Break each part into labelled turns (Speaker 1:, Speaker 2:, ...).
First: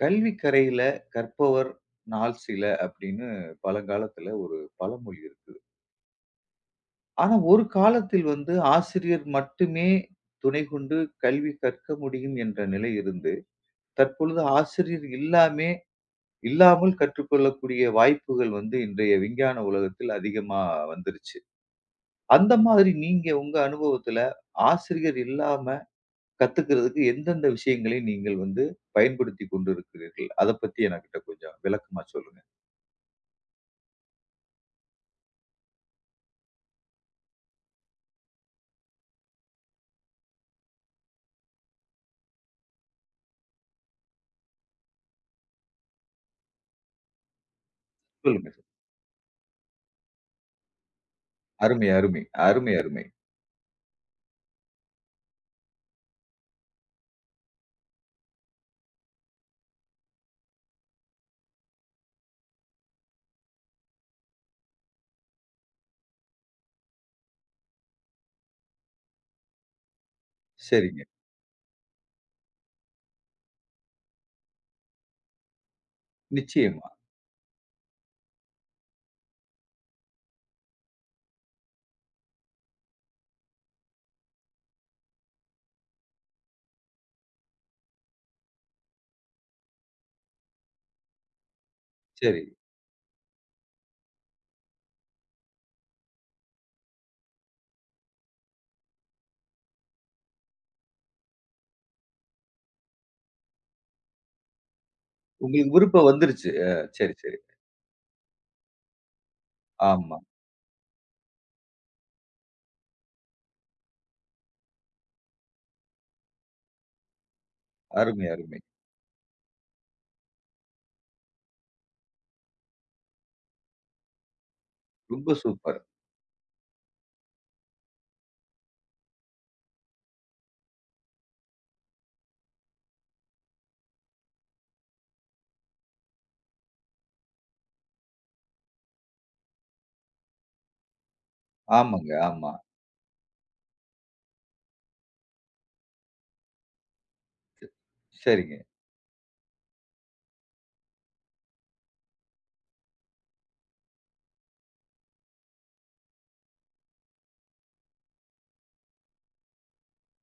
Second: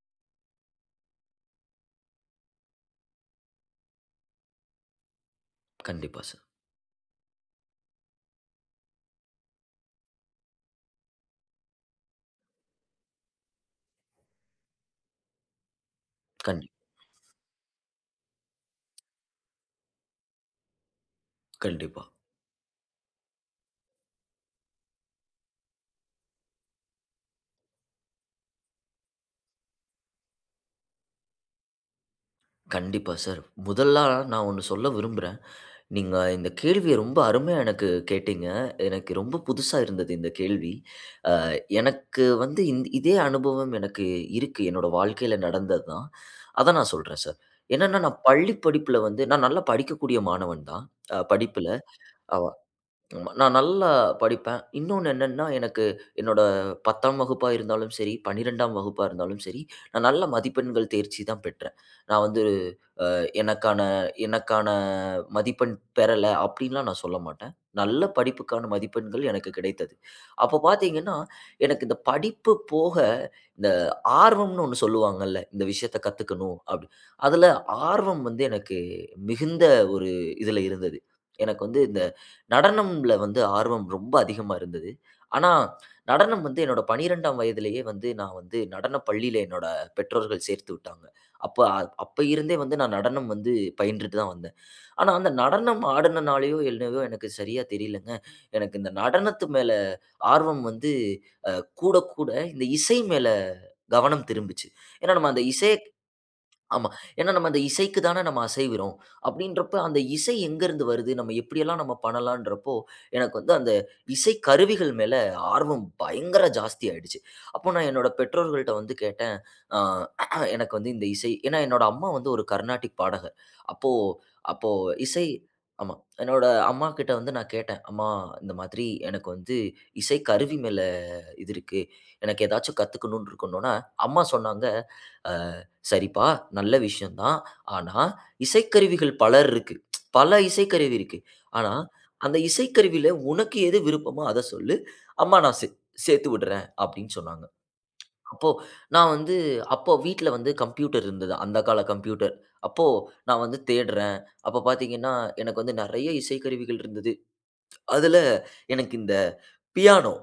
Speaker 1: கல்வி கரையில கற்பவர் நாள் சில அப்படின்னு பழங்காலத்துல ஒரு பழமொழி இருக்குது.
Speaker 2: கண்டிப்பா சார்.
Speaker 1: ஆனா ஒரு காலத்தில் வந்து ஆசிரியர் மட்டுமே துணை கொண்டு கல்வி கற்க முடியும் என்ற நிலை இருந்து, தற்பொழுது ஆசிரியர் இல்லாமே
Speaker 2: கண்டி
Speaker 1: இல்லாமல் கற்றுக்கொள்ளக்கூடிய வாய்ப்புகள் வந்து இன்றைய விஞ்ஞான உலகத்தில் அதிகமா வந்துருச்சு.
Speaker 2: கண்டிப்பா.
Speaker 1: அந்த மாதிரி நீங்க உங்க அனுபவத்துல ஆசிரியர் இல்லாம கத்துக்கிறதுக்கு எந்தெந்த விஷயங்களை நீங்கள் வந்து பயன்படுத்தி கொண்டிருக்கிறீர்கள், அதை பத்தி எனக்கிட்ட கொஞ்சம் விளக்கமா சொல்லுங்க.
Speaker 2: கண்டிப்பா சார். முதல்லா நான் ஒண்ணு சொல்ல விரும்புறேன். நீங்க இந்த கேள்விய ரொம்ப அருமையா எனக்கு கேட்டீங்க. எனக்கு ரொம்ப புதுசா இருந்தது இந்த கேள்வி. அ எனக்கு வந்து இதே அனுபவம் எனக்கு இருக்கு. என்னோட வாழ்க்கையில நடந்தது தான். அத நான் சொல்றேன் சார். என்னன்னா நான்
Speaker 1: சொல்லுங்க.
Speaker 2: பள்ளி படிப்புல வந்து நான் நல்லா படிக்கக்கூடிய மாணவன் தான். படிப்புல.
Speaker 1: அருமை, அருமை, அருமை, அருமை.
Speaker 2: நான் நல்லா படிப்பேன். இன்னொன்னு என்னன்னா, எனக்கு என்னோட 10ஆம் வகுப்பா இருந்தாலும் சரி, 12ஆம் வகுப்பா இருந்தாலும் சரி, நான் நல்ல மதிப்பெண்கள் தேர்ச்சி தான் பெற்றேன். நான் வந்து எனக்கான எனக்கான மதிப்பெண் பெறல அப்படின்லாம் நான் சொல்ல மாட்டேன். நல்ல படிப்புக்கான மதிப்பெண்கள் எனக்கு கிடைத்தது. அப்ப
Speaker 1: சரிங்க.
Speaker 2: பார்த்தீங்கன்னா, எனக்கு இந்த படிப்பு போக இந்த ஆர்வம்னு ஒண்ணு சொல்லுவாங்கல்ல. இந்த விஷயத்த கத்துக்கணும் அப்படி.
Speaker 1: நிச்சயமா.
Speaker 2: அதுல ஆர்வம் வந்து எனக்கு மிகுந்த ஒரு இதுல இருந்தது. எனக்கு வந்து இந்த நடனம்ல வந்து ஆர்வம் ரொம்ப அதிகமா இருந்தது. ஆனா, நடனம் வந்து என்னோட 12ஆம் வயதிலேயே வந்து நான் வந்து நடனப் பள்ளியில என்னோட பெற்றோர்கள் சேர்த்து விட்டாங்க. அப்ப அப்ப
Speaker 1: சரி.
Speaker 2: இருந்தே வந்து நான் நடனம் வந்து பயின்றுட்டு தான் வந்தேன். ஆனா அந்த நடனம் ஆடுனனாலயோ என்னவோ எனக்கு சரியா தெரியலங்க. எனக்கு இந்த நடனத்து மேல ஆர்வம் வந்து அ கூடக் கூட இந்த இசை மேல கவனம் திரும்புச்சு. ஏன்னா நம்ம அந்த
Speaker 1: உங்களுக்கு
Speaker 2: இசைய
Speaker 1: விருப்பம் வந்துருச்சு.
Speaker 2: ஆமா.
Speaker 1: சரி,
Speaker 2: ஏன்னா
Speaker 1: சரி.
Speaker 2: நம்ம அந்த இசைக்கு தானே நம்ம அசைவுறோம். அப்படின்றப்ப அந்த
Speaker 1: ஆமா.
Speaker 2: இசை எங்கேருந்து வருது? நம்ம எப்படியெல்லாம் நம்ம பண்ணலான்றப்போ, எனக்கு வந்து அந்த இசை கருவிகள் மேல ஆர்வம் பயங்கர ஜாஸ்தி ஆயிடுச்சு. அப்போ நான் என்னோட
Speaker 1: அருமை, அருமை.
Speaker 2: பெற்றோர்கள்ட்ட வந்து கேட்டேன். அ எனக்கு வந்து இந்த இசை ஏன்னா என்னோட அம்மா வந்து ஒரு கர்நாடிக் பாடகர். அப்போ அப்போ இசை
Speaker 1: ரொம்ப சூப்பர்.
Speaker 2: ஆமா. என்னோட அம்மாகிட்ட வந்து நான் கேட்டேன். "அம்மா இந்த மாதிரி எனக்கு வந்து இசை கருவி மேல இது இருக்கு. எனக்கு ஏதாச்சும் கத்துக்கணும்னு இருக்கணும்னா" அம்மா சொன்னாங்க. சரிப்பா, நல்ல விஷயம் தான். ஆனா, இசைக்கருவிகள் பல இருக்கு. பல இசைக்கருவி இருக்கு. ஆனா,
Speaker 1: ஆமாங்க.
Speaker 2: அந்த
Speaker 1: ஆமா.
Speaker 2: இசைக்கருவியில உனக்கு எது விருப்பமோ அத சொல்லு. அம்மா நான் சேர்த்து விடுறேன் அப்படின்னு சொன்னாங்க. அப்போ
Speaker 1: சரிங்க.
Speaker 2: நான் வந்து அப்போ வீட்ல வந்து கம்ப்யூட்டர் இருந்தது. அந்த கால கம்ப்யூட்டர். அப்போ நான் வந்து தேடுறேன். அப்ப பார்த்தீங்கன்னா, எனக்கு வந்து நெறைய இசைக்கருவிகள் இருந்தது. அதுல எனக்கு இந்த பியானோ,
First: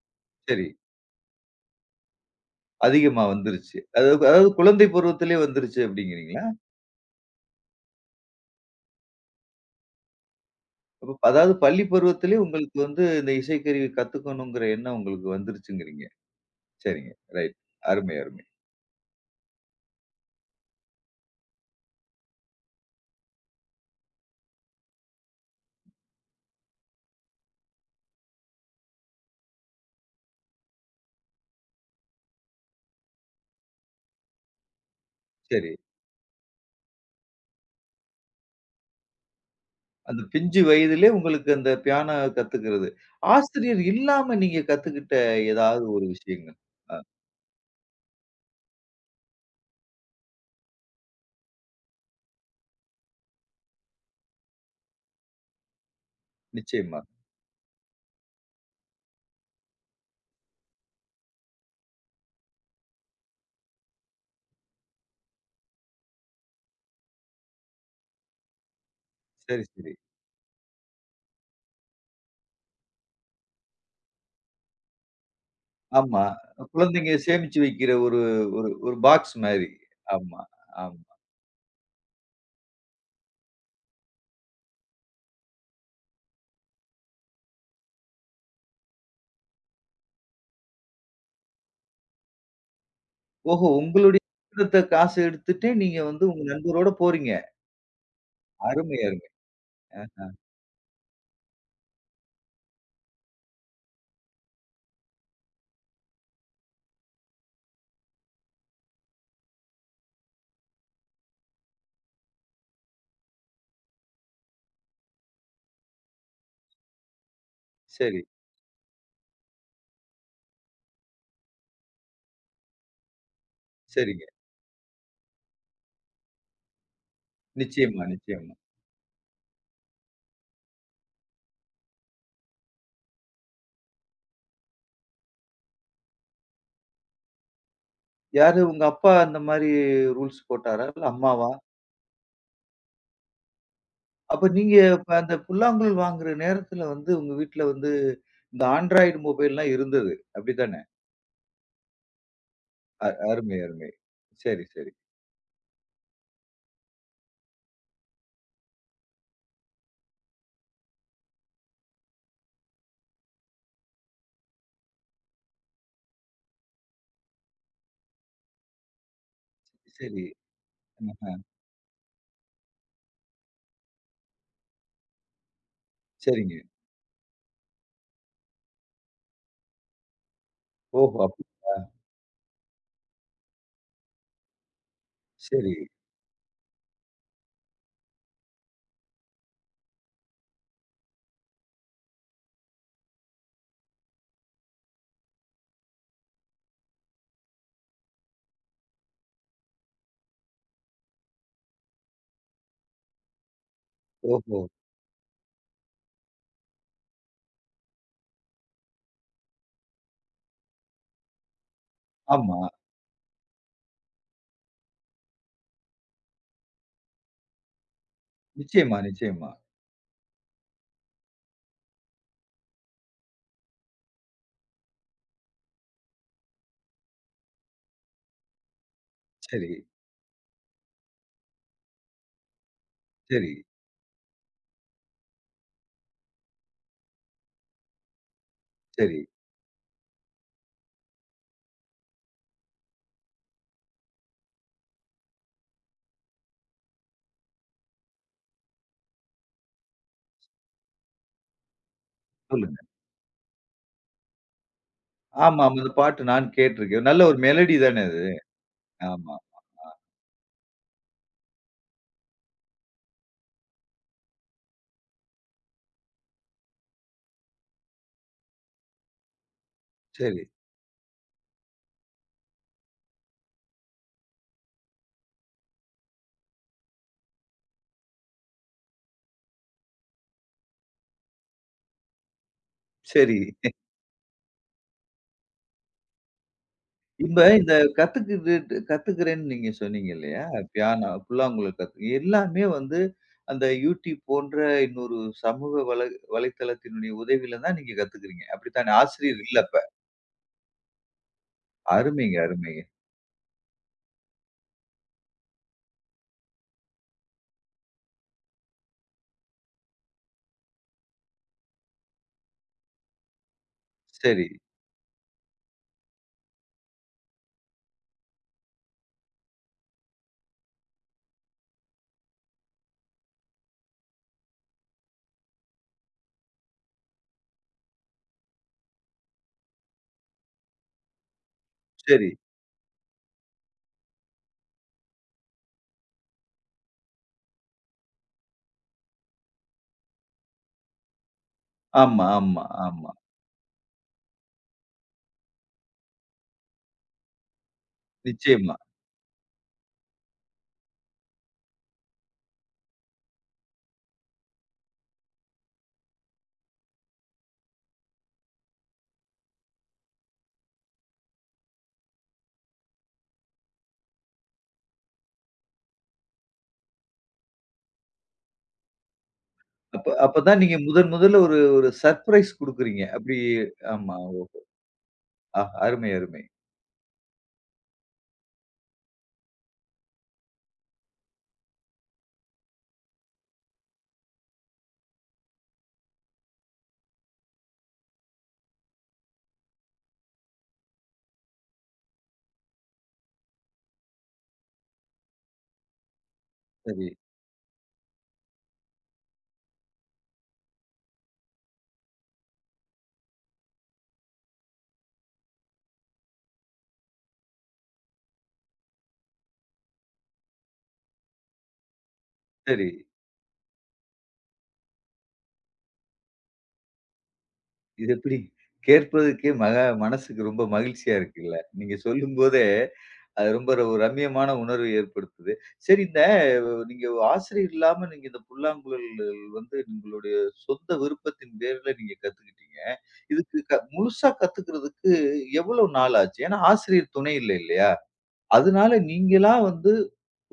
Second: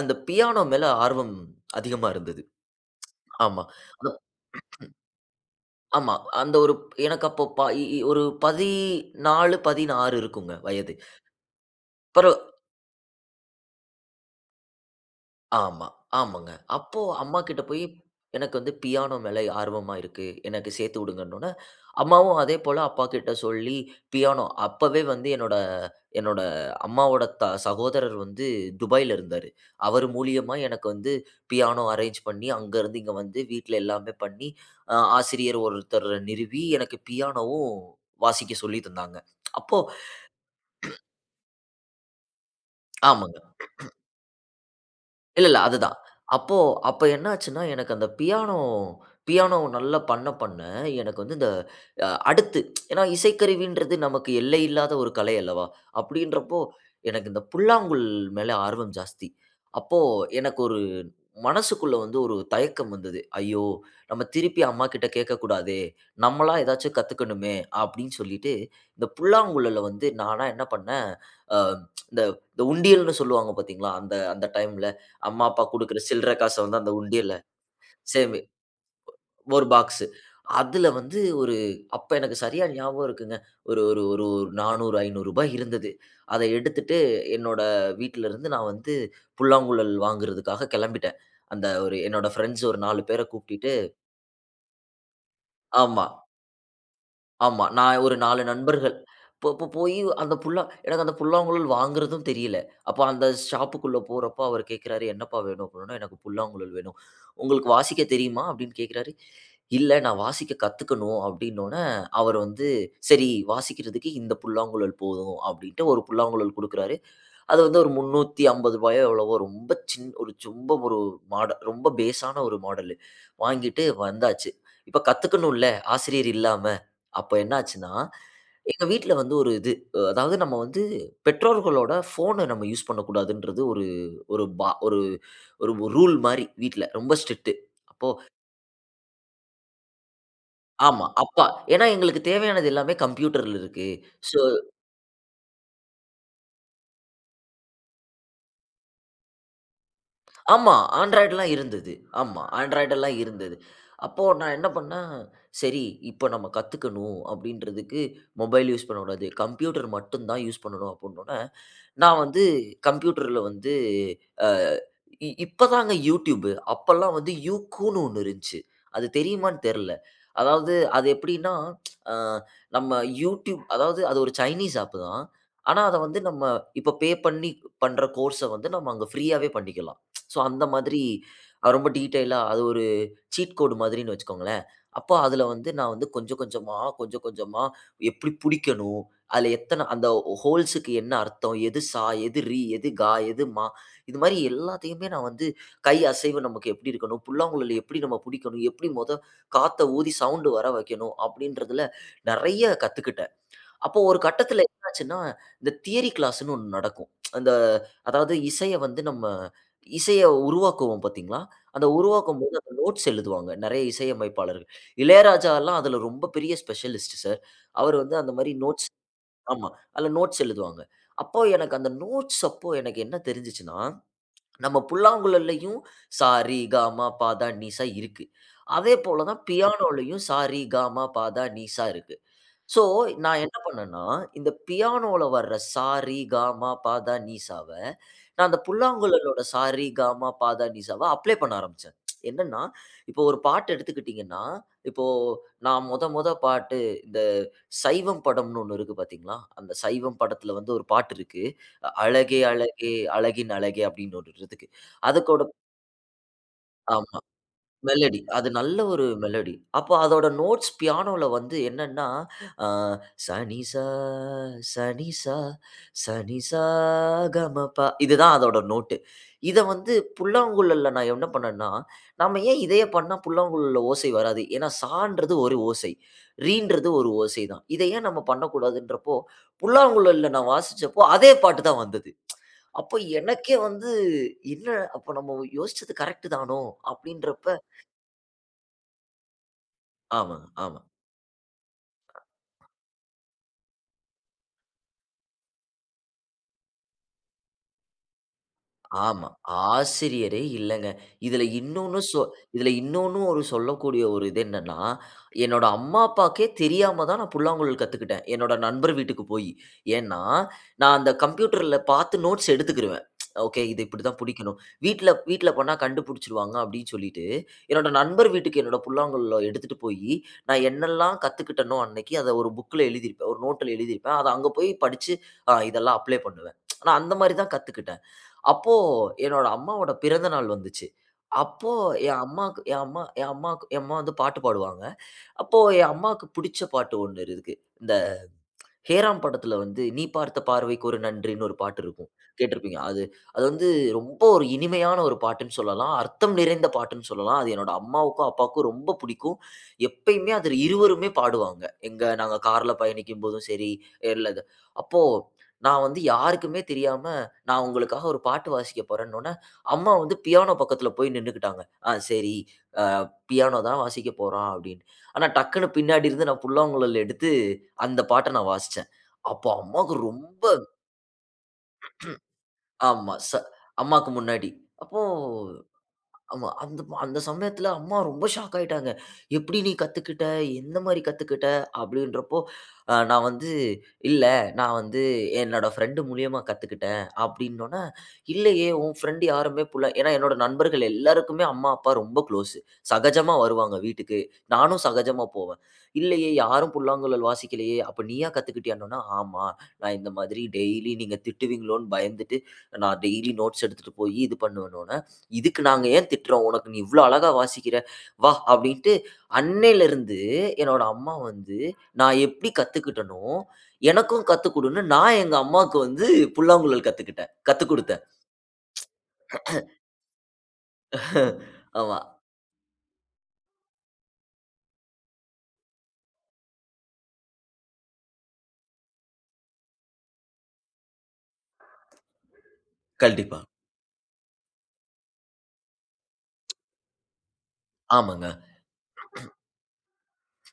Speaker 2: அந்த பியானோ
Speaker 1: சரி.
Speaker 2: மேல ஆர்வம் அதிகமா இருந்தது.
Speaker 1: அதிகமா
Speaker 2: ஆமா.
Speaker 1: வந்துருச்சு. அதாவது அதாவது குழந்தை பருவத்திலே வந்துருச்சு
Speaker 2: ஆமா.
Speaker 1: அப்டிங்கிறீங்களா?
Speaker 2: அந்த ஒரு எனக்கு அப்போ ஒரு 14, 16 இருக்குங்க வயது.
Speaker 1: அப்ப அதாவது பள்ளி பருவத்திலே
Speaker 2: பரவா
Speaker 1: உங்களுக்கு வந்து இந்த இசைக்கருவி கத்துக்கணுங்கிற எண்ணம் உங்களுக்கு
Speaker 2: ஆமா.
Speaker 1: வந்துருச்சுங்கிறீங்க.
Speaker 2: ஆமாங்க. அப்போ
Speaker 1: சரிங்க. ரைட்.
Speaker 2: அம்மாகிட்ட போய்
Speaker 1: அருமை, அருமை.
Speaker 2: எனக்கு வந்து பியானோ மேல ஆர்வமா இருக்கு. எனக்கு சேர்த்து விடுங்கன்னோனே, அம்மாவும் அதே போல அப்பாகிட்ட சொல்லி பியானோ அப்பவே வந்து என்னோட என்னோட அம்மாவோட த சகோதரர் வந்து துபாய்ல இருந்தாரு. அவர் மூலியமா எனக்கு வந்து பியானோ அரேஞ்ச் பண்ணி, அங்கருந்து இங்க வந்து வீட்ல எல்லாமே பண்ணி, ஆசிரியர்
Speaker 1: சரி.
Speaker 2: ஒருத்தர நிறுவி எனக்கு பியானோவும் வாசிக்க சொல்லி தந்தாங்க. அப்போ
Speaker 1: அந்த பிஞ்சு வயதிலே உங்களுக்கு அந்த பியானோ கத்துக்கிறது.
Speaker 2: ஆமாங்க.
Speaker 1: ஆசிரியர் இல்லாம நீங்க கத்துக்கிட்ட
Speaker 2: இல்ல, இல்ல.
Speaker 1: ஏதாவது
Speaker 2: அதுதான்.
Speaker 1: ஒரு விஷயங்கள்?
Speaker 2: அப்போ
Speaker 1: அ.
Speaker 2: அப்ப என்னாச்சுன்னா, எனக்கு அந்த பியானோ பியானோ நல்லா பண்ண பண்ண, எனக்கு வந்து இந்த அடுத்து ஏன்னா இசைக்கருவின்றது நமக்கு எல்லை இல்லாத ஒரு கலை அல்லவா? அப்படின்றப்போ,
Speaker 1: நிச்சயமா.
Speaker 2: எனக்கு இந்த புல்லாங்குழல் மேல ஆர்வம் ஜாஸ்தி. அப்போ எனக்கு ஒரு மனசுக்குள்ள வந்து ஒரு தயக்கம் வந்தது. "ஐயோ! நம்ம திருப்பி அம்மாகிட்ட கேட்கக்கூடாதே. நம்மளா ஏதாச்சும் கத்துக்கணுமே!" அப்படின்னு சொல்லிட்டு, இந்த
Speaker 1: சரி,
Speaker 2: புல்லாங்குழல
Speaker 1: சரி.
Speaker 2: வந்து நானா என்ன பண்ணேன், அ இந்த இந்த உண்டியல்ன்னு சொல்லுவாங்க பார்த்தீங்களா? அந்த அந்த டைம்ல அம்மா, அப்பா குடுக்குற
Speaker 1: ஆமா.
Speaker 2: சில்லற காச வந்து அந்த
Speaker 1: குழந்தைங்க
Speaker 2: உண்டியல்ல
Speaker 1: சேமிச்சு வைக்கிற ஒரு
Speaker 2: சேமி
Speaker 1: ஒரு ஒரு பாக்ஸ்
Speaker 2: ஒரு
Speaker 1: மாரி.
Speaker 2: பாக்ஸு.
Speaker 1: ஆமா,
Speaker 2: அதுல
Speaker 1: ஆமா.
Speaker 2: வந்து ஒரு அப்ப எனக்கு சரியா ஞாபகம் இருக்குங்க. ஒரு ஒரு ஒரு ரூ. 400, ரூ. 500 இருந்தது. அத எடுத்துட்டு என்னோட வீட்லருந்து நான் வந்து புல்லாங்குழல் வாங்குறதுக்காக கெளம்பிட்டேன். அந்த ஒரு என்னோட ஃப்ரெண்ட்ஸ் ஒரு 4 பேர
Speaker 1: ஓஹோ!
Speaker 2: கூப்டிட்டு
Speaker 1: உங்களுடைய மிச்சத்த காசு எடுத்துட்டு நீங்க
Speaker 2: ஆமா.
Speaker 1: வந்து உங்க நண்பரோட போறீங்க.
Speaker 2: ஆமா. நான் ஒரு 4 நண்பர்கள்.
Speaker 1: அருமை, அருமை.
Speaker 2: இப்போ இப்போ போயி
Speaker 1: அ
Speaker 2: அந்த எனக்கு அந்த புல்லாங்குழல் வாங்குறதும் தெரியல. அப்போ அந்த ஷாப்புக்குள்ள போறப்போ அவரு கேட்கிறாரு, "என்னப்பா வேணும்?" அப்டின்னோனே, "எனக்கு புல்லாங்குழல் வேணும்." "உங்களுக்கு வாசிக்க தெரியுமா?" அப்டின்னு கேட்கிறாரு. "இல்ல நான் வாசிக்க கத்துக்கணும்." அப்டின்னோனே, அவர் வந்து சரி வாசிக்கிறதுக்கு இந்த புல்லாங்குழல் போதும் அப்டின்ட்டு ஒரு புல்லாங்குழல் குடுக்குறாரு. அது வந்து ஒரு ரூ.
Speaker 1: சரி,
Speaker 2: 350 எவ்வளவோ ரொம்ப ஒரு ரொம்ப ஒரு மாடல் ரொம்ப பேஸான ஒரு மாடலு. வாங்கிட்டு
Speaker 1: சரிங்க.
Speaker 2: வந்தாச்சு. இப்ப கத்துக்கணும்ல ஆசிரியர் இல்லாம. அப்ப என்னாச்சுன்னா,
Speaker 1: நிச்சயமா, நிச்சயமா.
Speaker 2: எங்க வீட்ல வந்து ஒரு இது அதாவது நம்ம வந்து பெற்றோர்களோட ஃபோன நம்ம யூஸ் பண்ணக்கூடாதுன்றது ஒரு ஒரு பா ஒரு ஒரு ரூல் மாரி வீட்ல. ரொம்ப ஸ்ட்ரிக்ட்டு. அப்போ
Speaker 1: யாரு உங்க அப்பா அந்த மாரி ரூல்ஸ் போட்டாரா? இல்ல
Speaker 2: ஆமா. அப்பா
Speaker 1: அம்மாவா?
Speaker 2: ஏன்னா எங்களுக்கு தேவையானது எல்லாமே கம்ப்யூட்டர்ல இருக்கு. ஸோ
Speaker 1: அப்ப நீங்க இப்ப அந்த புல்லாங்குழல் வாங்குற நேரத்துல வந்து உங்க வீட்ல வந்து இந்த ஆண்ட்ராய்டு மொபைல்லாம் இருந்தது.
Speaker 2: ஆமா.
Speaker 1: அப்படித்தானே?
Speaker 2: ஆண்ட்ராய்டுலாம் இருந்தது. ஆமா. ஆண்ட்ராய்டெல்லாம் இருந்தது.
Speaker 1: அருமை, அருமை.
Speaker 2: அப்போ நான்
Speaker 1: சரி,
Speaker 2: என்ன
Speaker 1: சரி.
Speaker 2: பண்ணேன், சரி இப்ப நம்ம கத்துக்கணும் அப்படின்றதுக்கு மொபைல் யூஸ் பண்ணக்கூடாது. கம்ப்யூட்டர் மட்டும் தான் யூஸ் பண்ணணும் அப்படின்னோன, நான் வந்து கம்ப்யூட்டர்ல வந்து அ இப்பதாங்க யூடியூபு. அப்பல்லாம் வந்து யூகூன்னு ஒண்ணு இருந்துச்சு. அது தெரியுமான்னு தெர்ல.
Speaker 1: சரி.
Speaker 2: அதாவது அது
Speaker 1: ஆஹ.
Speaker 2: எப்படின்னா, அ நம்ம யூடியூப் அதாவது அது ஒரு சைனீஸ் ஆப் தான். ஆனா, அத வந்து நம்ம
Speaker 1: சரிங்க.
Speaker 2: இப்ப பே பண்ணி பண்ற கோர்ஸ வந்து நம்ம அங்க ஃப்ரீயாவே பண்ணிக்கலாம். ஸோ அந்த மாதிரி
Speaker 1: ஓஹோ!
Speaker 2: ரொம்ப டீட்டெயிலா அது ஒரு சீட் கோடு மாதிரின்னு வச்சுக்கோங்களேன். அப்போ அதுல வந்து
Speaker 1: சரி.
Speaker 2: நான் வந்து கொஞ்சம் கொஞ்சமா, கொஞ்சம் கொஞ்சமா எப்படி புடிக்கணும், அதுல அந்த ஹோல்ஸுக்கு என்ன அர்த்தம்? எது சா? எது ரி? எது கா? எது மா? இது மாரி எல்லாத்தையுமே நான் வந்து கை அசைவு நமக்கு எப்படி இருக்கணும்? புல்லாங்குழல எப்படி நம்ம புடிக்கணும்? எப்படி மொத காத்த ஊதி சவுண்டு வர வைக்கணும்? அப்படின்றதுல நெறைய கத்துக்கிட்டேன். அப்போ ஒரு
Speaker 1: ஓஹோ!
Speaker 2: கட்டத்துல என்னாச்சுன்னா, இந்த தியரி கிளாஸ்ன்னு ஒண்ணு நடக்கும். அந்த அதாவது இசைய வந்து நம்ம இசைய உருவாக்குவோம் பார்த்தீங்களா? அந்த உருவாக்கும்போது
Speaker 1: ஆமா.
Speaker 2: அந்த நோட்ஸ் எழுதுவாங்க. நெறைய இசையமைப்பாளர்கள். இளையராஜாலாம் அதுல ரொம்ப பெரிய ஸ்பெஷலிஸ்ட் சார். அவர் வந்து அந்த மாரி நோட்ஸ்
Speaker 1: நிச்சயமா, நிச்சயமா.
Speaker 2: ஆமா. அதுல நோட்ஸ் எழுதுவாங்க. அப்போ எனக்கு அந்த நோட்ஸ் அப்போ எனக்கு என்ன தெரிஞ்சுச்சுன்னா, நம்ம புல்லாங்குழல்லையும் சா, ரி, கா, மா, பா, தா, நி, சா இருக்கு. அதே போல தான்
Speaker 1: சரி,
Speaker 2: பியானோலயும் சா, ரி, கா, மா, பா, தா, நி, சா இருக்கு. ஸோ, நான்
Speaker 1: சரி,
Speaker 2: என்ன பண்ணேன்னா, இந்த பியானோல வர்ற சா, ரி, கா, மா, பா, தா, நி, சாவ நான் அந்த
Speaker 1: சரி.
Speaker 2: புல்லாங்குழலோட சா, ரி, க, மா, பா, தா, நி, சா வ அப்ளை பண்ண ஆரம்பிச்சேன். என்னன்னா, இப்போ ஒரு பாட்டு எடுத்துக்கிட்டீங்கன்னா, இப்போ நான் மொத மொத பாட்டு இந்த சைவம் படம்னு ஒண்ணு இருக்கு பாத்தீங்களா? அந்த சைவம் படத்துல வந்து ஒரு பாட்டு இருக்கு. "அழகே
Speaker 1: சொல்லுங்க.
Speaker 2: அழகே அழகின் அழகே" அப்டின்னு ஒண்ணு இருக்கு. அதுக்கோட
Speaker 1: ஆமா, ஆமா. அந்த பாட்டு நான் கேட்டிருக்கேன்.
Speaker 2: ஆமா.
Speaker 1: நல்ல ஒரு மெலடி தானே
Speaker 2: மெலடி.
Speaker 1: அது.
Speaker 2: அது நல்ல ஒரு
Speaker 1: ஆமா.
Speaker 2: மெலடி. அப்போ அதோட நோட்ஸ் பியானோல வந்து என்னன்னா, அ சனி சா, சனி சா, சனி சா கமப இதுதான் அதோட நோட்டு. இத வந்து
Speaker 1: சரி,
Speaker 2: புல்லாங்குழல்ல நான் என்ன பண்ணேன்னா, நம்ம ஏன் இதையே பண்ணா புல்லாங்குழல்ல ஓசை வராது? ஏன்னா, சான்றது ஒரு ஓசை. ரீன்றது ஒரு ஓசை தான். இத ஏன் நம்ம பண்ணக்கூடாதுன்றப்போ, புல்லாங்குழல்ல நான் வாசிச்சப்போ அதே பாட்டு தான் வந்தது. அப்போ
Speaker 1: சரி.
Speaker 2: எனக்கே வந்து, "என்ன அப்போ நம்ம யோசிச்சது கரெக்ட்டு தானோ?"
Speaker 1: இப்ப
Speaker 2: அப்படீன்றப்ப
Speaker 1: இந்த கத்துக்கிட்டு கத்துக்கிறேன்னு நீங்க சொன்னீங்க இல்லையா?
Speaker 2: ஆமாங்க.
Speaker 1: பியானோ ஃபுல்லா உங்களுக்கு கத்து எல்லாமே வந்து அந்த யூடியூப் போன்ற இன்னொரு சமூக வலை வலைத்தளத்தினுடைய உதவியில தான் நீங்க கத்துக்கிறீங்க. அப்படித்தானே?
Speaker 2: ஆமா.
Speaker 1: ஆசிரியர் இல்ல அப்ப.
Speaker 2: ஆசிரியரே இல்லங்க. இதுல இன்னொன்னு
Speaker 1: அருமைங்க,
Speaker 2: இதுல
Speaker 1: அருமைங்க.
Speaker 2: இன்னொன்னு ஒரு சொல்லக்கூடிய ஒரு இது என்னன்னா, என்னோட அம்மா, அப்பாக்கே தெரியாம தான் நான் புல்லாங்குழல் கத்துக்கிட்டேன். என்னோட நண்பர் வீட்டுக்கு போயி. ஏன்னா, நான் அந்த கம்ப்யூட்டர்ல பார்த்து நோட்ஸ் எடுத்துக்கிருவேன். ஓகே. இது இப்படிதான்
Speaker 1: சரி,
Speaker 2: புடிக்கணும். வீட்ல வீட்ல பண்ணா கண்டுபுடிச்சுருவாங்க அப்படின்னு சொல்லிட்டு, என்னோட நண்பர் வீட்டுக்கு என்னோட புல்லாங்குழல எடுத்துட்டு போயி, நான் என்னெல்லாம் கத்துக்கிட்டேனோ அன்னைக்கு அத ஒரு புக்ல எழுதியிருப்பேன். ஒரு நோட்டுல எழுதியிருப்பேன். அத அங்க போய் படிச்சு, இதெல்லாம் அப்ளை பண்ணுவேன். நான் அந்த மாரி தான் கத்துக்கிட்டேன். அப்போ என்னோட அம்மாவோட பிறந்த நாள் வந்துச்சு. அப்போ
Speaker 1: சரி.
Speaker 2: என் அம்மாக்கு என் அம்மா வந்து பாட்டு பாடுவாங்க. அப்போ என் அம்மாவுக்கு புடிச்ச பாட்டு ஒண்ணு இருக்கு. ஹேராம் படத்துல வந்து "நீ பார்த்த பார்வைக்கு ஒரு நன்றின்னு" ஒரு பாட்டு இருக்கும்.
Speaker 1: ஆமா, ஆமா,
Speaker 2: கேட்டிருப்பீங்க. அது
Speaker 1: ஆமா.
Speaker 2: அது வந்து ரொம்ப ஒரு இனிமையான ஒரு பாட்டுன்னு சொல்லலாம். அர்த்தம் நிறைந்த பாட்டுன்னு சொல்லலாம். அது என்னோட அம்மாவுக்கும், அப்பாவுக்கும்
Speaker 1: நிச்சயமா.
Speaker 2: ரொம்ப பிடிக்கும். எப்பயுமே அது இருவருமே பாடுவாங்க. எங்க நாங்க கார்ல பயணிக்கும்போதும் சரி, இல்ல இது அப்போ நான் வந்து யாருக்குமே தெரியாம, "நான் உங்களுக்காக ஒரு பாட்டு வாசிக்க போறேன்னோன" அம்மா வந்து பியானோ பக்கத்துல போய் நின்னுக்கிட்டாங்க. "ஆ சரி, அ பியானோ தான் வாசிக்க போறான்" அப்படின்னு. ஆனா டக்குனு பின்னாடி இருந்து நான் புல்லாங்குழல் எடுத்து அந்த பாட்ட நான் வாசிச்சேன். அப்போ அம்மாவுக்கு
Speaker 1: அப்ப
Speaker 2: ரொம்ப
Speaker 1: அப்பதான் நீங்க முதன் முதல்ல ஒரு ஒரு சர்ப்ரைஸ் குடுக்குறீங்க.
Speaker 2: ஆமா.
Speaker 1: அப்படி
Speaker 2: அம்மாக்கு
Speaker 1: ஆமா.
Speaker 2: முன்னாடி. அப்போ
Speaker 1: அருமை, அருமை.
Speaker 2: ஆமா. அந்த சமயத்துல அம்மா ரொம்ப ஷாக் ஆயிட்டாங்க. "எப்படி நீ கத்துக்கிட்ட? எந்த மாரி கத்துக்கிட்ட?" அப்படின்றப்போ, நான் வந்து, "இல்ல, நான் வந்து என்னோட ஃப்ரெண்டு மூலியமா கத்துக்கிட்டேன்." அப்படின்னோன, "இல்லையே, உன் ஃப்ரெண்டு யாருமே புள்ள" ஏன்னா என்னோட நண்பர்கள் எல்லாருக்குமே அம்மா, அப்பா ரொம்ப க்ளோஸு. சகஜமா வருவாங்க வீட்டுக்கு. நானும் சகஜமா போவேன். "இல்லையே, யாரும்
Speaker 1: சரி,
Speaker 2: புல்லாங்குழல் வாசிக்கலையே, அப்ப நீயா கத்துக்கிட்டியான்னோன?" "ஆமா. நான் இந்த மாதிரி டெய்லி நீங்க திட்டுவீங்களோன்னு பயந்துட்டு, நான் டெய்லி நோட்ஸ் எடுத்துட்டு போயி இது பண்ணுவேன்னோன" இதுக்கு நாங்க ஏன் திட்டுறோம்? உனக்கு நீ இவ்ளோ அழகா வாசிக்கிற, வா! அப்படின்ட்டு அன்னையிலருந்து என்னோட அம்மா வந்து, நான் எப்படி
Speaker 1: சரி.
Speaker 2: கத்துக்கிட்டேனோ, எனக்கும் கத்துக் குடுன்னு நான் எங்க அம்மாவுக்கு வந்து புல்லாங்குழல் கத்துக்கிட்டேன். கத்துக் குடுத்தேன்.
Speaker 1: இது எப்படி? கேட்பதற்கே மனசுக்கு ரொம்ப மகிழ்ச்சியா இருக்குல்ல. நீங்க
Speaker 2: ஆமா.
Speaker 1: சொல்லும்போதே, அது ரொம்ப ஒரு ரம்மியமான உணர்வு ஏற்படுத்துது. சரி இந்த நீங்க ஆசிரியர் இல்லாம நீங்க இந்த புல்லாங்குழல் வந்து உங்களுடைய சொந்த விருப்பத்தின் பேர்ல நீங்க கத்துக்கிட்டீங்க.
Speaker 2: கண்டிப்பா.
Speaker 1: இதுக்கு முழுசா கத்துக்கிறதுக்கு எவ்வளவு நாள் ஆச்சு? ஏன்னா ஆசிரியர் துணை இல்ல இல்லையா?
Speaker 2: ஆமாங்க.
Speaker 1: அதனால நீங்களா வந்து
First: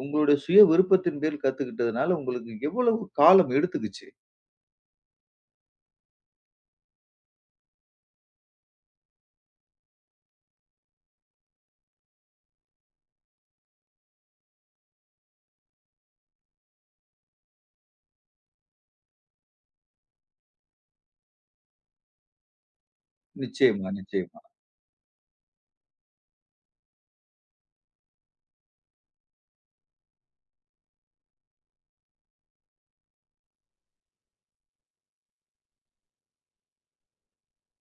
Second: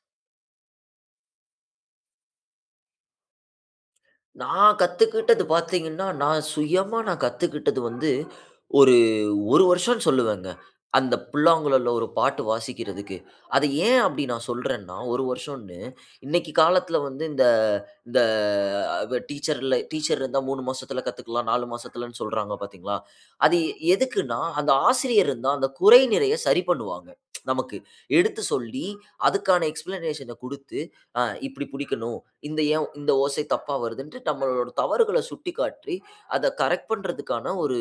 Speaker 1: உங்களுடைய சுய விருப்பத்தின் பேரில் கத்துக்கிட்டதுனால, உங்களுக்கு எவ்வளவு காலம் எடுத்துக்குச்சு?
Speaker 2: நான் கத்துக்கிட்டது பார்த்தீங்கன்னா, நான் சுயமா நான் கத்துக்கிட்டது வந்து ஒரு 1 வருஷம்னு சொல்லுவேங்க. அந்த புல்லாங்குழல்ல ஒரு பாட்டு வாசிக்கிறதுக்கு. அது ஏன் அப்படி நான் சொல்றேன்னா, 1 வருஷம்னு, இன்னைக்கு காலத்துல வந்து இந்த இந்த டீச்சர்ல டீச்சர் இருந்தா 3 மாசத்துல கத்துக்கலாம், 4 மாசத்துலன்னு சொல்றாங்க பார்த்தீங்களா? அது
Speaker 1: நிச்சயமா,
Speaker 2: எதுக்குன்னா,
Speaker 1: நிச்சயமா.
Speaker 2: அந்த ஆசிரியர் இருந்தா அந்த குறை நிறைய சரி பண்ணுவாங்க. நமக்கு. எடுத்து சொல்லி, அதுக்கான எக்ஸ்ப்ளனேஷன குடுத்து, "அ இப்படி புடிக்கணும். இந்த ஏன் இந்த ஓசை தப்பா வருதுன்ட்டு" நம்மளோட தவறுகள சுட்டிக்காட்டி, அத கரெக்ட் பண்றதுக்கான ஒரு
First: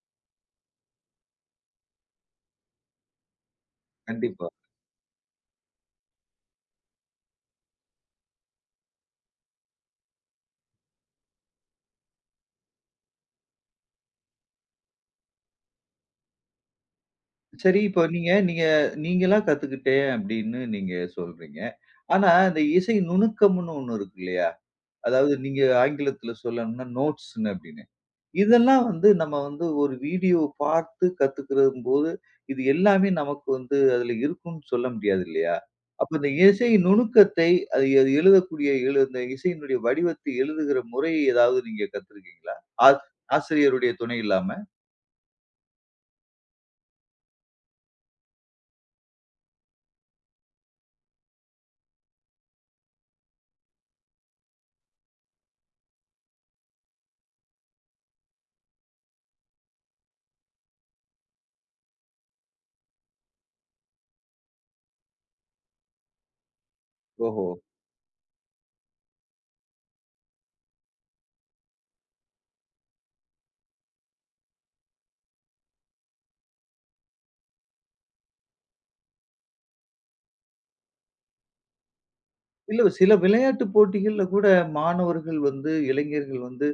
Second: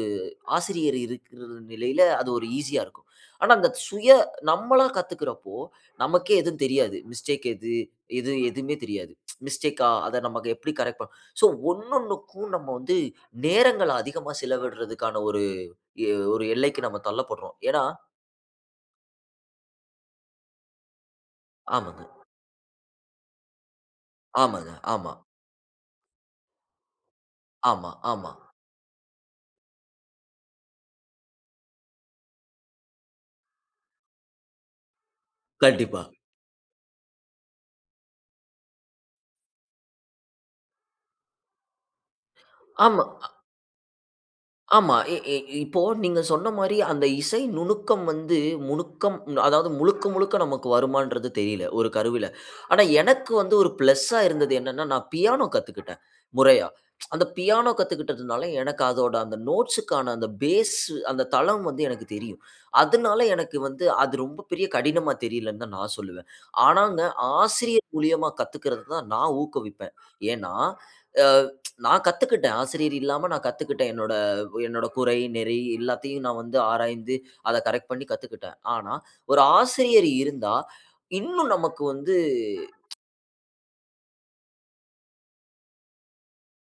Speaker 2: ஆசிரியர் இருக்கிற நிலையில அது ஒரு ஈஸியா இருக்கும். ஆனா, அந்த சுய
Speaker 1: கண்டிப்பா.
Speaker 2: நம்மளா கத்துக்கிறப்போ, நமக்கே எதுவும் தெரியாது. மிஸ்டேக் எது? எது எதுவுமே தெரியாது. மிஸ்டேக்கா? அத நமக்கு எப்படி கரெக்ட் பண்ண ஸோ ஒண்ணொன்னுக்கும் நம்ம வந்து நேரங்கள அதிகமா செலவிடுறதுக்கான ஒரு ஒரு எல்லைக்கு நம்ம தள்ளப்படுறோம்.
Speaker 1: சரி,
Speaker 2: ஏன்னா
Speaker 1: இப்ப நீங்க நீங்க நீங்களா கத்துக்கிட்டேன் அப்படின்னு நீங்க சொல்றீங்க.
Speaker 2: ஆமாங்க,
Speaker 1: ஆனா, இந்த இசை நுணுக்கம்ன்னு ஒண்ணு இருக்கு இல்லையா?
Speaker 2: ஆமாங்க, ஆமா,
Speaker 1: அதாவது நீங்க ஆங்கிலத்துல சொல்லணும்னா நோட்ஸ்ன்னு அப்டின்னு.
Speaker 2: ஆமா, ஆமா.
Speaker 1: இதெல்லாம் வந்து நம்ம வந்து ஒரு வீடியோ பார்த்து கத்துக்கிறம்போது, இது எல்லாமே நமக்கு வந்து அதுல இருக்கும்னு சொல்ல முடியாது இல்லையா?
Speaker 2: கண்டிப்பா.
Speaker 1: அப்ப இந்த இசை நுணுக்கத்தை, அது அது எழுதக்கூடிய அந்த இசையினுடைய வடிவத்தை எழுதுகிற முறையை ஏதாவது நீங்க கத்துருக்கீங்களா? ஆ
Speaker 2: ஆமா.
Speaker 1: ஆசிரியருடைய துணை இல்லாம?
Speaker 2: ஆமா. இ இ இப்போ நீங்க சொன்ன மாரி அந்த இசை நுணுக்கம் வந்து முணுக்கம் அதாவது முழுக்க முழுக்க நமக்கு வருமான்றது தெரியல, ஒரு கருவில. ஆனா எனக்கு வந்து ஒரு பிளஸ்ஸா இருந்தது என்னன்னா, நான் பியானோ கத்துக்கிட்டேன், முறையா. அந்த பியானோ கத்துக்கிட்டதுனால எனக்கு அதோட அந்த நோட்ஸுக்கான அந்த பேஸ் அந்த தளம் வந்து எனக்கு தெரியும். அதனால எனக்கு வந்து அது ரொம்ப பெரிய கடினமா தெரியலன்னு தான் நான் சொல்லுவேன். ஆனாங்க
Speaker 1: ஓஹோ!
Speaker 2: ஆசிரியர் மூலியமா கத்துக்கிறது தான் நான் ஊக்குவிப்பேன். ஏன்னா, அ நான் கத்துக்கிட்டேன். ஆசிரியர் இல்லாம நான் கத்துக்கிட்டேன். என்னோட என்னோட குறை, நெறி எல்லாத்தையும் நான் வந்து ஆராய்ந்து, அத கரெக்ட் பண்ணி கத்துக்கிட்டேன். ஆனா, ஒரு ஆசிரியர் இருந்தா, இன்னும் நமக்கு வந்து
Speaker 1: இல்ல சில விளையாட்டு போட்டிகள்ல கூட மாணவர்கள் வந்து, இளைஞர்கள் வந்து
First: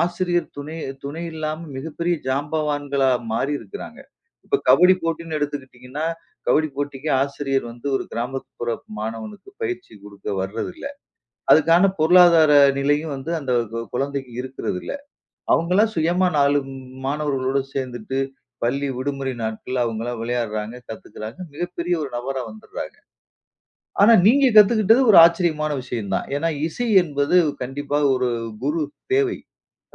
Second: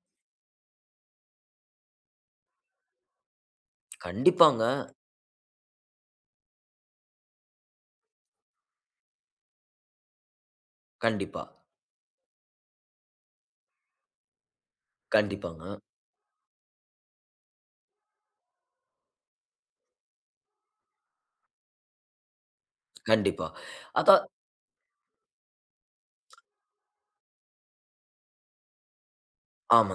Speaker 1: ஆசிரியர் துணை துணை இல்லாம மிகப்பெரிய ஜாம்பவான்களா மாறி இருக்கிறாங்க. இப்ப
Speaker 2: கண்டிப்பாங்க.
Speaker 1: கபடி போட்டின்னு எடுத்துக்கிட்டீங்கன்னா, கபடி போட்டிக்கு ஆசிரியர் வந்து ஒரு கிராமப்புற மாணவனுக்கு பயிற்சி குடுக்க வர்றதில்ல.
Speaker 2: கண்டிப்பா,
Speaker 1: அதுக்கான பொருளாதார நிலையும் வந்து அந்த குழந்தைக்கு இருக்கிறதில்ல.
Speaker 2: கண்டிப்பாங்க.
Speaker 1: அவங்கலாம் சுயமா 4 மாணவர்களோட சேர்ந்துட்டு, பள்ளி விடுமுறை நாட்கள்ல அவங்கலாம் விளையாடுறாங்க, கத்துக்கிறாங்க. மிகப்பெரிய ஒரு நபரா வந்துடுறாங்க.
Speaker 2: கண்டிப்பா.
Speaker 1: ஆனா
Speaker 2: அதான்
Speaker 1: நீங்க கத்துக்கிட்டது ஒரு ஆச்சரியமான விஷயம் தான். ஏன்னா இசை என்பது கண்டிப்பா ஒரு குரு தேவை.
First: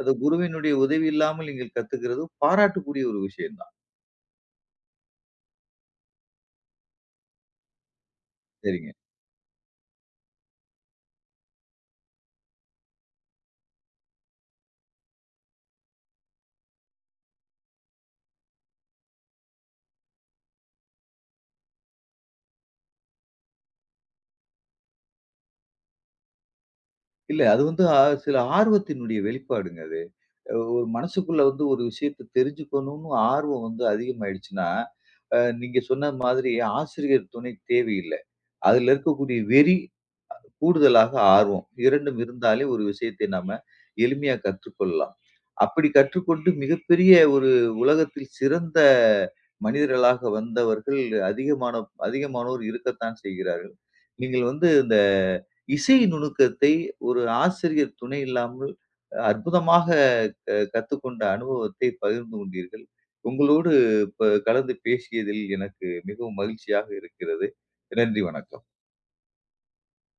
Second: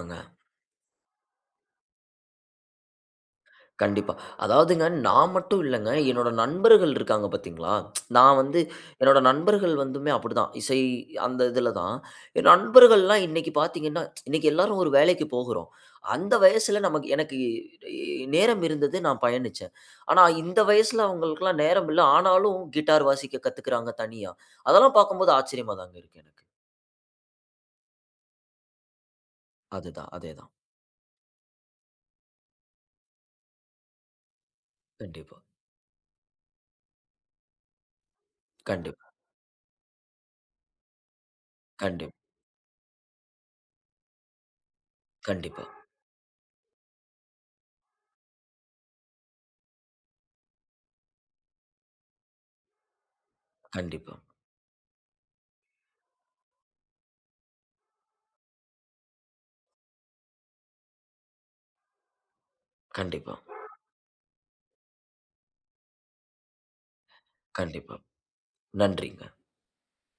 Speaker 1: அது குருவினுடைய உதவி இல்லாமல் நீங்கள் கத்துக்கிறது பாராட்டுக்குரிய ஒரு விஷயம்தான்.
Speaker 2: கண்டிப்பா. அதாவதுங்க நான் மட்டும் இல்லங்க. என்னோட நண்பர்கள் இருக்காங்க பார்த்தீங்களா? நான் வந்து
Speaker 1: சரிங்க.
Speaker 2: என்னோட நண்பர்கள் வந்துமே அப்படிதான். இசை அந்த இதில தான். என் நண்பர்கள்லாம் இன்னைக்கு பார்த்தீங்கன்னா, இன்னைக்கு எல்லாரும் ஒரு வேலைக்கு போகுறோம். அந்த வயசுல நமக்கு எனக்கு நேரம் இருந்தது நான் பயணிச்சேன். ஆனா இந்த வயசுல அவங்களுக்கெல்லாம் நேரம் இல்ல. ஆனாலும் கிட்டார் வாசிக்க கத்துக்கிறாங்க தனியா. அதெல்லாம் பார்க்கும்போது ஆச்சரியமா தாங்க இருக்கு எனக்கு.
Speaker 1: இல்ல அது வந்து சில ஆர்வத்தினுடைய வெளிப்பாடுங்க அது.
Speaker 2: அதுதான், அதேதான்.
Speaker 1: ஒரு மனசுக்குள்ள வந்து ஒரு விஷயத்த தெரிஞ்சுக்கணும்னு ஆர்வம் வந்து அதிகமாயிடுச்சுன்னா,
Speaker 2: கண்டிப்பா,
Speaker 1: நீங்க சொன்ன மாதிரி ஆசிரியர் துணை தேவையில்ல. அதுல
Speaker 2: கண்டிப்பா,
Speaker 1: இருக்கக்கூடிய வெறி கூடுதலாக ஆர்வம்.
Speaker 2: கண்டிப்பா,
Speaker 1: 2ம் இருந்தாலே ஒரு விஷயத்தை நாம எளிமையா கற்றுக்கொள்ளலாம்.
Speaker 2: கண்டிப்பா,
Speaker 1: அப்படி கற்றுக்கொண்டு மிகப்பெரிய ஒரு உலகத்தில் சிறந்த மனிதர்களாக வந்தவர்கள் அதிகமான அதிகமானோர் இருக்கத்தான் செய்கிறார்கள்.
Speaker 2: கண்டிப்பா, கண்டிப்பா,
Speaker 1: நீங்கள் வந்து இந்த இசை நுணுக்கத்தை ஒரு ஆசிரியர் துணை இல்லாமல் அற்புதமாக கத்துக்கொண்ட அனுபவத்தை பகிர்ந்து கொண்டீர்கள்.
Speaker 2: கண்டிப்பா,
Speaker 1: உங்களோடு இப்ப கலந்து பேசியதில் எனக்கு மிகவும் மகிழ்ச்சியாக இருக்கிறது.
Speaker 2: கண்டிப்பா.
Speaker 1: நன்றி, வணக்கம்.
Speaker 2: நன்றிங்க.